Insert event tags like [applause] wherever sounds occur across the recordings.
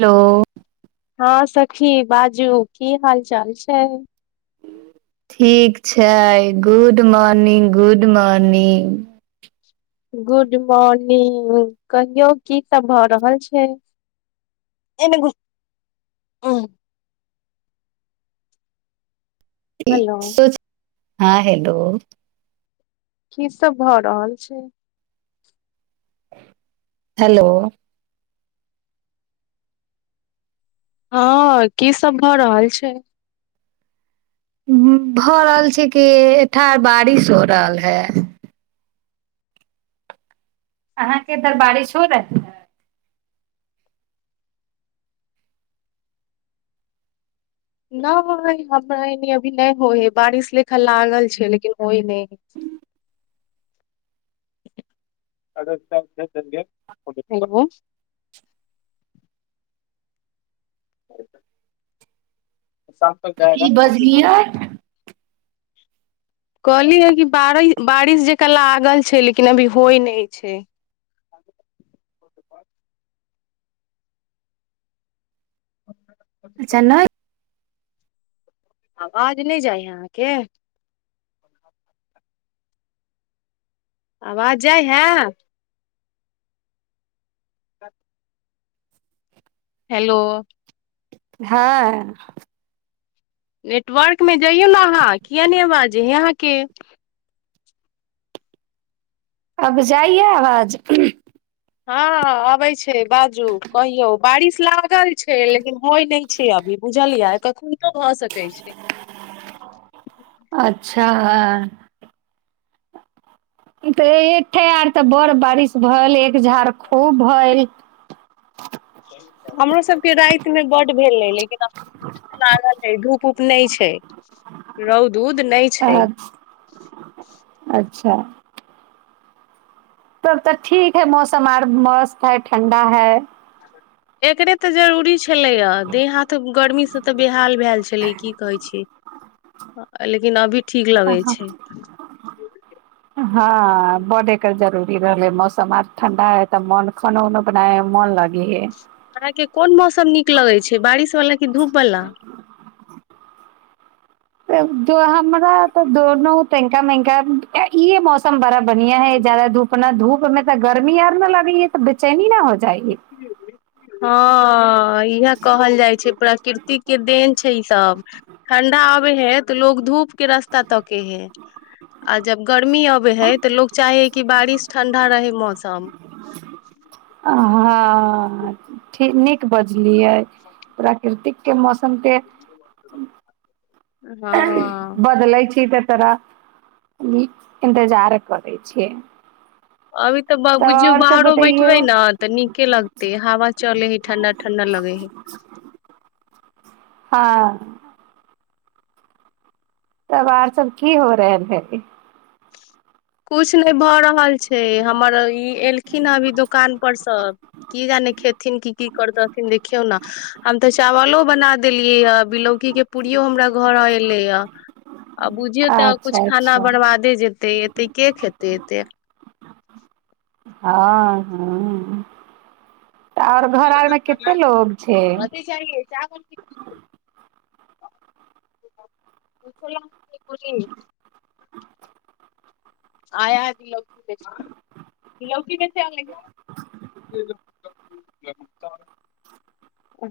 Hello. हँ सखी बाजू की हाल चाल छै। ठीक छै, good morning good morning good morning कहियौ की सब भरहल छै। एना ह हेलो हँ हेलो। की सब भऽ रहल छै हेलो। हँ की सब भऽ रहल छै भऽ रहल छै कि ठार बारिश हो रहल है। अहाँके इधर बारिश हो रहै नय हमरा ए अभी नय होइ है बारिश लेखल लागल छै लेकिन होय नय है [unintelligible] हेलो शाम तक जाएगा की बजलियै [unintelligible] कहली है कि बार बारिश जेक लागल छै लेकिन अभी होइ नय छै अच्छा नय आवाज नय जाइ हइ अहाँके आवाज जाइ हैं। हेलो हँ। नेटवर्क मे जइयौ ने अहाँ किया नय अबाज हे अहाँ के अब जाइय आवाज हँ। अबै छै बाजू कहियौ बारिश लागल छै लेकिन होय नय छै अभी बुझलियै कख भऽ सकै छै अच्छा हँ। तऽ एकठे आर तऽ बड़ बारिश भेलल एक झाड़ खूब भेल हमरो सब के राति मे बड भेल रहै लेकिन लागल है धूप पूप नय छै। रौद उद नय छै। अच्छा। तब तऽ ठीक है। मौसम आर मस्त है। ठण्डा है। एकरे तऽ जरूरी छलैया। देह हाथ गर्मी सँ तऽ बेहाल भेल छलै की कहै छै लेकिन अभी ठीक लगै छै [unintelligible] हँ बडे एकर जरूरी रहले मौसम आर ठंडा है तऽ मन खान उना बनाए मन लागि हे, अहाँके कोन मौसम नीक लगै छै बारिश वलाा की धूप वाला हमरा तऽ दोनो तना मका इे मौसम बड़ा बढ़िया है ज जादा धूप न धूप में तऽ गर्मी आर न लगी या त बेचैनी ना हो जाएी। हँ इह कहल जाइ छै। प्रकृतिक के देन छै। ई सब ठण्डा आबे है। तऽ लोकोग धूप के रास्ता तके है। आ जब गर्मी अबे है। तऽ लोग चाहे है। कि बारिश ठंडा रहे मौसम। हँ ठीक नीक बजलियै परा प्रकृति के मौसम पे [unintelligible] हँ बदलैत छी। तऽ तोरह इन्तजार करै छियै। अभी तऽ तब बुझियौ आओर सब बाहरो बैठबै बतैयौ ने तऽ नीके लगते हवा चले है। ठंडा ठंडा लगे है। हँ। तऽ आर सब की हो रहै है किछ नहि भऽ रहल छै। हमर ई एलखिन ह अभी दुदकादुन पर सब। किी जाने खेथिन किी की कर दथिन देखियौ ने। हम तऽ चावलो बना देलियै य बिलौकी के पूड़ियो हमरा घर एलै यए। आ बुझियौ तऽ कछु अच्छा खाना अच्छा बरबादे जेतेय एते के खेतै एते। हँ हँ। तऽ और घर आरमे कते लोग छै? च चावल। क करी आ याद लौ लौकी कस अल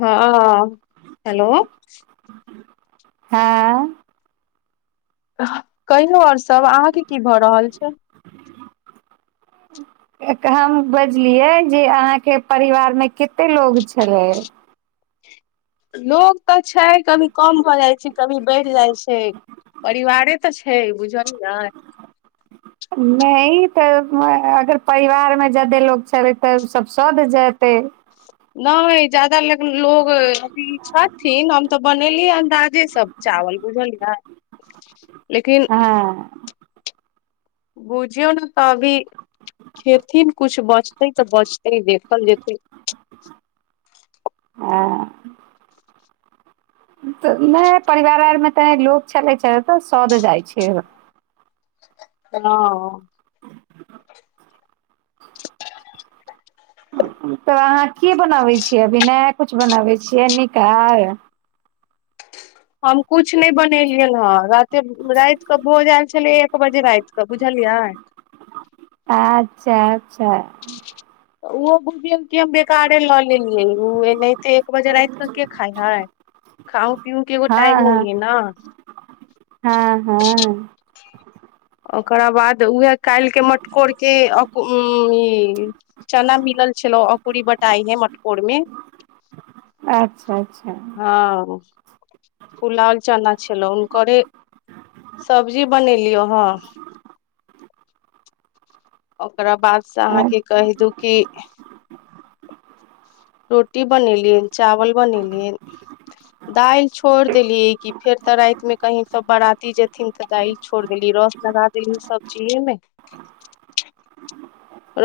हँ हेलो हँ कहिनो आओर सब अहाँके की भऽ रहल छै। ह हम बजलियै जे अहाँके परिवार मे कते लोग छलै। लोको तऽ छै। कभी कम भऽ जाइ छै। कभी बढ़ि जाइ छै। य परिवारे तऽ छै। बुझलियै। नहि तऽ अगर परिवारमे जा्यदे लोक छैबै तऽ सभ सध जेतै। नहि जादाा ल लोग अभी छथिन। हम तऽ बनेली अन्दाजे सब चावल बुझल ह [inaudible] लेकिन बुझियौ ने तऽ अभी खेथिन कुछु बचतै तऽ बचतै देखल जेतै। ह नहि परिवार आर मे तऽ लोक छलै छै। तऽ सध जाइत छै। ह। [inaudible] तऽ अहाँ कि बनाबै छियै। अभी नहि कुछ बनाबै छियै। निकार हम कुछ नहि बनेलियन हँ राते राइत कऽ भोज आयल छलै दू बजे राइत क बुझलियै आच्छा-अच्छा ऽ ओहो बुझ गेल कि हम बेकारे लऽ लेलियै ओ एनाहिते एक बजे रात कऽ के खाय हाै खाउ पीउ केगो टाइम हँ होए हँ न। हँ हँ। ओकरा बाद उएह काल्हिके मटकोरके ई चना मिलल छेलौ अकुरी बटाई है मटकोर में आच्छा-अच्छा हँ पुलाल चना छेलौ हुनकरे सब्जी बनेलियौ हँ ओकरा बाद से अहाँके कहि दू की रोटी बनेलियचावल बनेलियन दालि छोड़ देलियै कि फेर तऽ राति में कहीं सब बराती जेथिन तऽ दालि छोड़ देलियै रस लगा देल सब चीजे में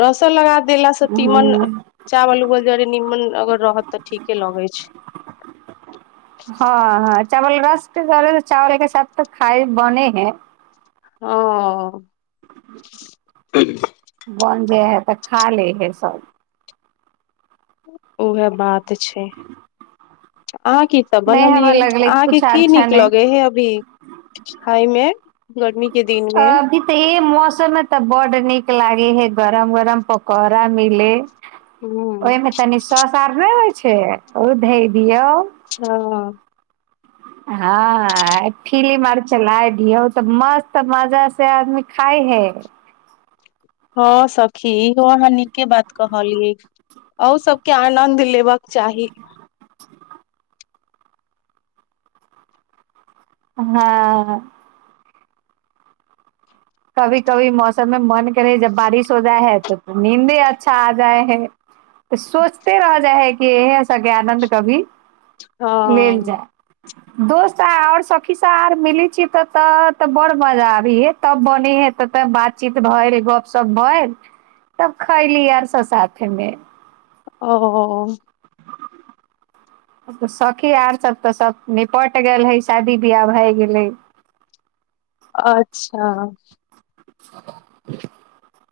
रसन लगा देला स तीमन ह चावल उवल जारेनीमन अगर रहत तऽ ठीके लगै छै हँ-ह चावल रस के करे चावल के साथ तऽ खाइ बने है हँ बन जे है तऽ खा ले है सब ओहे बात छै अहाँ की तऽ नहि हमरा बनलियै लगले अहाँके कुछ की अच्छा नीक नहि लगै हे अभी खाइ में गर्मी के दिन में अभी तऽ ई मौसम में तऽ बड नीक लागे है गरम-गरम पकौड़ा मिले हूँ ओहिमें तनी सौ सार नहि होइ छै ओ धए दियौ हँ हँ फीलीम अर चलाए दियौ तऽ मस्त मजा से आदमी खााय है हँ सखी इहो अहाँ निके बात कहलियै औ सबके आनन्द लेबक चाही आ कभी-कभी मौसम में मन करै हे जब बारिश हो जाइ है त नींदे अच्छा आ जाए है [unintelligible] तऽ सोचते रहि जाइ हइ कि इएहे सभके आनन्द कभी हँ लेल जै दोस्त आओर सखी स आर मिली छयत तऽ बड़ मजा आबीऐ तब बने है तऽ तब बातचीत भएर गपशप भएल तब खायली आर सब साथे में ओ सखी आर सब तऽ सब निपट गेल है शादी-बियाह भए गेलै अच्छा [unintelligible]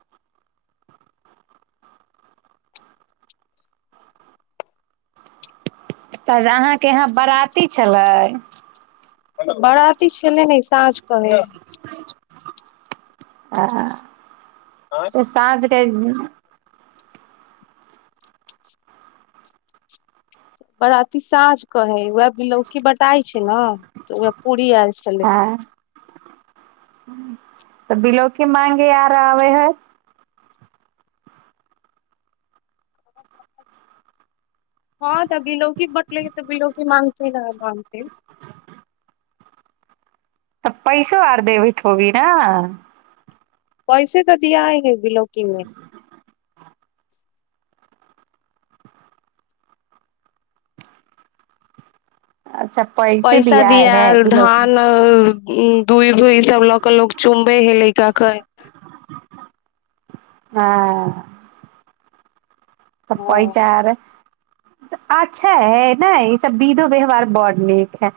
तऽ ज अहाँके यहाँ बराती छलै बराती छेलै नहि साँझ कहे आ त साँझ क बराती साँझ क है उएह बिलौकी बटाई छै न तऽ उएह पूरी आयल छलै हँ तऽ बिलौकी माँगे आर आबै हय हँ तऽ बिलौकी बटलैया तऽ बिलौकी मांगतै न मांगतै तऽ पैसो आर देबैत होबी न पैसे तऽ दियाय है बिलौकी में अच्छा पै पैसा दियेल धान ह दूईभ उईब सब लऽ क लोग चुमबै हाय लड़का के एखन ह त पइ हँ चार त अच्छा है ने ई सब बिधो व्यवहार बड़ नीक है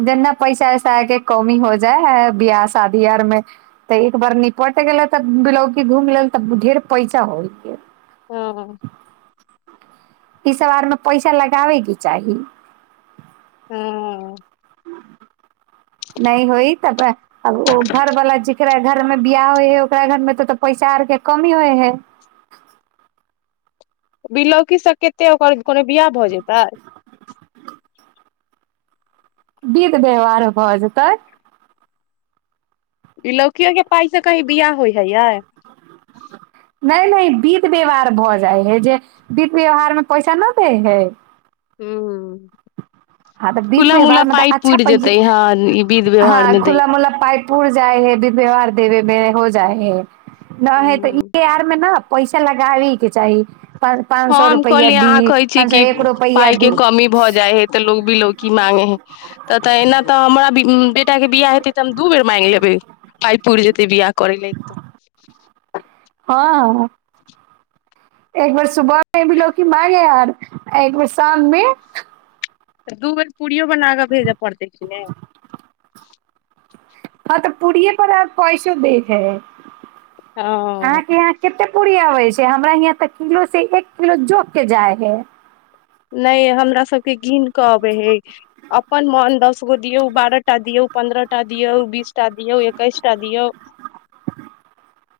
जेना पैसा-वैसा के कमी हो जाइ है बियाह-शादी आर में तऽ एक बार निपट गेलै तऽ बिलौकी घूम लेल तऽ ढेर पैसा हो गेल हं-हं ई सब आर में पैसा लगाबै के चाही हूँ नहि होइ त आब ओ घर वाला जेकरा घर मे बियाह होइ है ओकरा घर मे तऽऽ पैसा आर के कमी होइ है बिलौकी सब कते ओकर कोनो बिियाह भऽ जेतय विध व्यवहार भऽ जेतै इ लौकियो केँ पाइ से कही बियाह होइ हय यै नै नै विध व्यवहार भऽ जाइ हय जे विध व्यवहार में पैसा न दै है [unintelligible] [inaudible] हँ तऽ विध खुला व्यवहार मुल्ला मे तऽ पाइप अच्छा पुर पैसा जेतै ह ई विध व्यवहार हँ में दै खुला ल मुला पाइ पुर जाइ हैध व्यवहार देबे में हो जाइ है न है तऽ इ हूँ [unintelligible] पैसा लगाबै केँ चाही पाँच सौ हम रुपैआ कहलिय अहाँ दी कहै छी पाँच सौ कि एक रुपैआ पाय केँ दी कमी भऽ जाय हे तऽ लोक बिलोकी माँगे है तब तऽ अहिना तऽ हमरा बि बेटा केँ बियाह हेतै तऽ हम दू बेर माइंग लेबै [unintelligible] पुर जेते बियाह करे लेल तऽ हँ एकबेर सुबह में बिलोकि मइंग एहार एक बेर शाम मे तऽ दू बेर पूड़ियो बना कऽ भेज पड़तै कि नै हँ तऽ पूड़िये पर आ पैसो दै है [inaudible] हँ अहाँकेँ यहाँ कते पूड़ी आबै छै हमरा यहाँ तऽ किलो से एक किलो जोक कऽ जाइ है नै हमरा सब कऽ गिन कऽ अबे है अपन मन दस गो दियौ बारह टा दियौ पन्द्रह टा दियौ बीस टा दियौ एकैस टा दियौ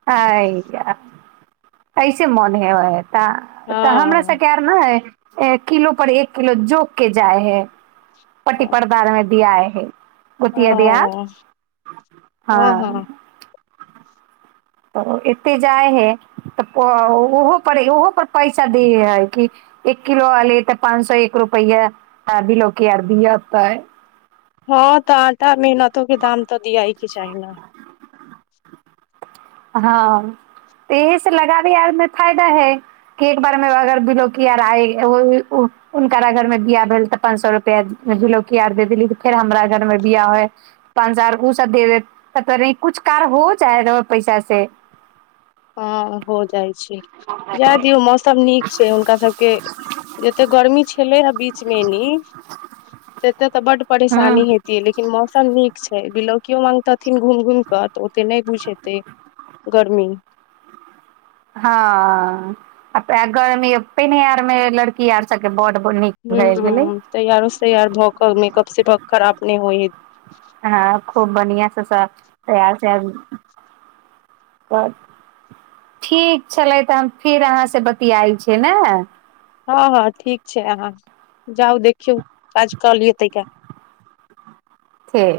अ या [inaudible] ऐसे मोन हे है तऽ तऽ हमरा हँ सब केँ नै है ए किलो पर एक किलो जोख केँ जाइ है पट्टी हँ परदार दिया है गोटिया [unintelligible] हँ एते जाइ है तऽ ओहो पर ओहो पर पैसा देै है कि एक किलो आल तऽ पाँच सौ एक रुपैआ बिलोकि अर दिएत हँ तऽ आटा मेहनतो केँ दाम तऽ दियाक केँ चाही न हँ [inaudible] इहि से लगाबी आर में फायदा है एक बारेमे अगर बिलोकी आर आए [unintelligible] हुनकरा घर में बियाह भेल तऽ पाँच सौ रुपआ बिलोकी आर देदेली फेर हमरा घर में बिआह होय पाँच हजार उसेब दे दे तऽ तब री कुछ कार हो जा पैसा से हँ हो जाइ छै जाए दियौ मौसम नीक छै हुनका सब केँ जते गर्मी छले हे बीच मे ऐनी [inaudible] तत्ते तऽ बड परेशानी हँ हे लेकिन मौसम नीक छै बिलौकियो मांगतथिन घुम घुम कऽ तऽ ओते नै बुझेते गर्मी हँ [inaudible] ते गर्मि पहिने आर में लड़की आर सबकेँ बर नीक भए गेलै हू [inaudible] तैयारो सैयार भऽ कऽ मेकअप से खराब नै होइ है हँ खूब बढ़िया सब स तैयार [unintelligible] ठीक छलै तऽ हम फिर अहाँ से बति आइ छियै न हँ हँ ठीक छै आहा‌ जाउ देखियौ काज कल तय क ठीक